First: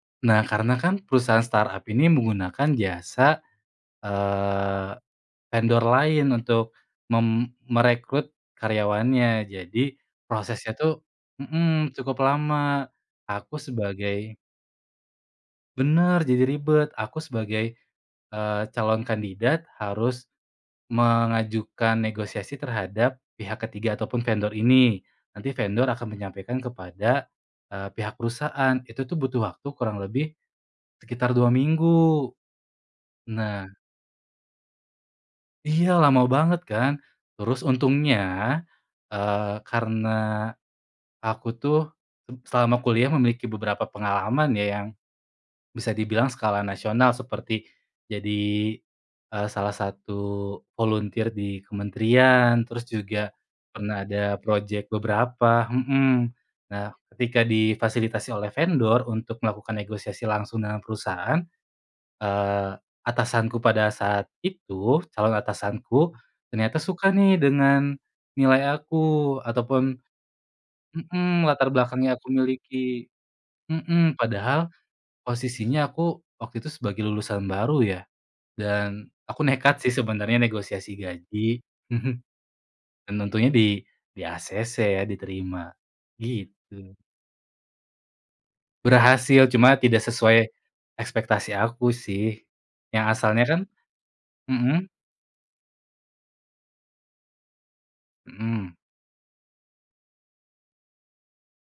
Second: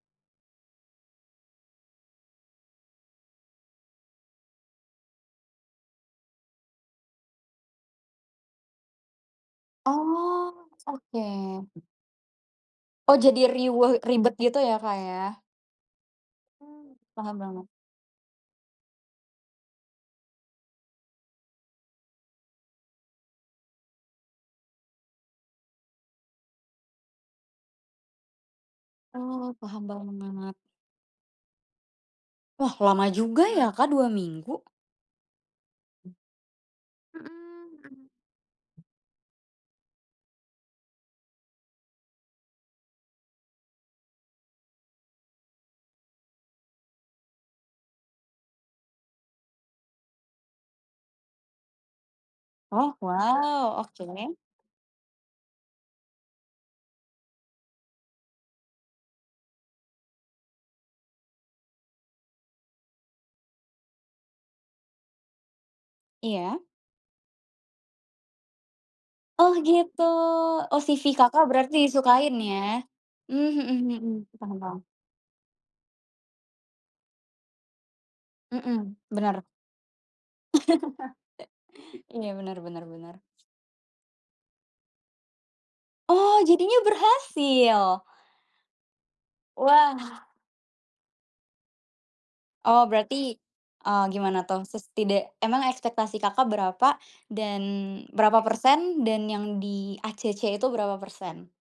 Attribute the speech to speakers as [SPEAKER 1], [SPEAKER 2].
[SPEAKER 1] Nah, karena kan perusahaan startup ini menggunakan jasa, eee, vendor lain untuk mem merekrut karyawannya jadi
[SPEAKER 2] Oh,
[SPEAKER 1] prosesnya tuh
[SPEAKER 2] oke.
[SPEAKER 1] mhm, cukup lama
[SPEAKER 2] Oh, jadi
[SPEAKER 1] aku
[SPEAKER 2] riweuh ribet
[SPEAKER 1] sebagai
[SPEAKER 2] gitu ya, Kak, ya?
[SPEAKER 1] Benar, jadi ribet
[SPEAKER 2] Mmm,
[SPEAKER 1] aku
[SPEAKER 2] paham paham.
[SPEAKER 1] sebagai, eee, calon kandidat harus mengajukan negosiasi terhadap pihak ke-3 ataupun vendor ini. Nanti vendor akan menyampaikan kepada, eee, pihak perusahaan itu butuh
[SPEAKER 2] Oh,
[SPEAKER 1] waktu
[SPEAKER 2] paham
[SPEAKER 1] kurang lebih
[SPEAKER 2] banget.
[SPEAKER 1] sekitar 2 minggu.
[SPEAKER 2] Wah, lama juga
[SPEAKER 1] Nah
[SPEAKER 2] ya, Kak, 2 minggu?
[SPEAKER 1] Iya lama banget kan?
[SPEAKER 2] Mhm
[SPEAKER 1] Terus
[SPEAKER 2] mhm.
[SPEAKER 1] untungnya, eee, karena aku tuh selama kuliah memiliki beberapa pengalaman ya, yang bisa dibilang skala nasional seperti jadi, eee, salah satu volunteer di kementerian, terus
[SPEAKER 2] Oh,
[SPEAKER 1] juga
[SPEAKER 2] wow
[SPEAKER 1] pernah ada
[SPEAKER 2] oke.
[SPEAKER 1] project beberapa mhm, nah ketika difasilitasi oleh vendor untuk melakukan negosiasi langsung dengan perusahaan, eee, atasanku pada saat itu, calon atasanku
[SPEAKER 2] Iya?
[SPEAKER 1] ternyata suka nih dengan nilai aku
[SPEAKER 2] Oh
[SPEAKER 1] ataupun
[SPEAKER 2] gitu, oh CV Kakak,
[SPEAKER 1] mhm, latar
[SPEAKER 2] berarti
[SPEAKER 1] belakang yang aku
[SPEAKER 2] disukain ya?
[SPEAKER 1] miliki
[SPEAKER 2] Mmm, mhm mhm
[SPEAKER 1] mhm,
[SPEAKER 2] hmm, paham
[SPEAKER 1] padahal
[SPEAKER 2] paham.
[SPEAKER 1] posisinya aku waktu itu sebagai lulusan baru ya
[SPEAKER 2] Mhm,
[SPEAKER 1] dan aku
[SPEAKER 2] bener.
[SPEAKER 1] nekat sih sebenarnya negosiasi gaji mhm,
[SPEAKER 2] Iya, bener bener
[SPEAKER 1] dan
[SPEAKER 2] bener.
[SPEAKER 1] tentunya di di-ACC ya diterima,
[SPEAKER 2] Oh, jadinya
[SPEAKER 1] gitu.
[SPEAKER 2] berhasil?
[SPEAKER 1] Berhasil cuma tidak
[SPEAKER 2] Wah!
[SPEAKER 1] sesuai, ekspektasi aku sih
[SPEAKER 2] Oh
[SPEAKER 1] yang
[SPEAKER 2] berarti,
[SPEAKER 1] asalnya kan
[SPEAKER 2] eee, gimana tuh ses
[SPEAKER 1] mhm?
[SPEAKER 2] tida emang ekspektasi, Kakak, berapa dan berapa
[SPEAKER 1] Mhm.
[SPEAKER 2] persen dan yang di-ACC itu berapa persen?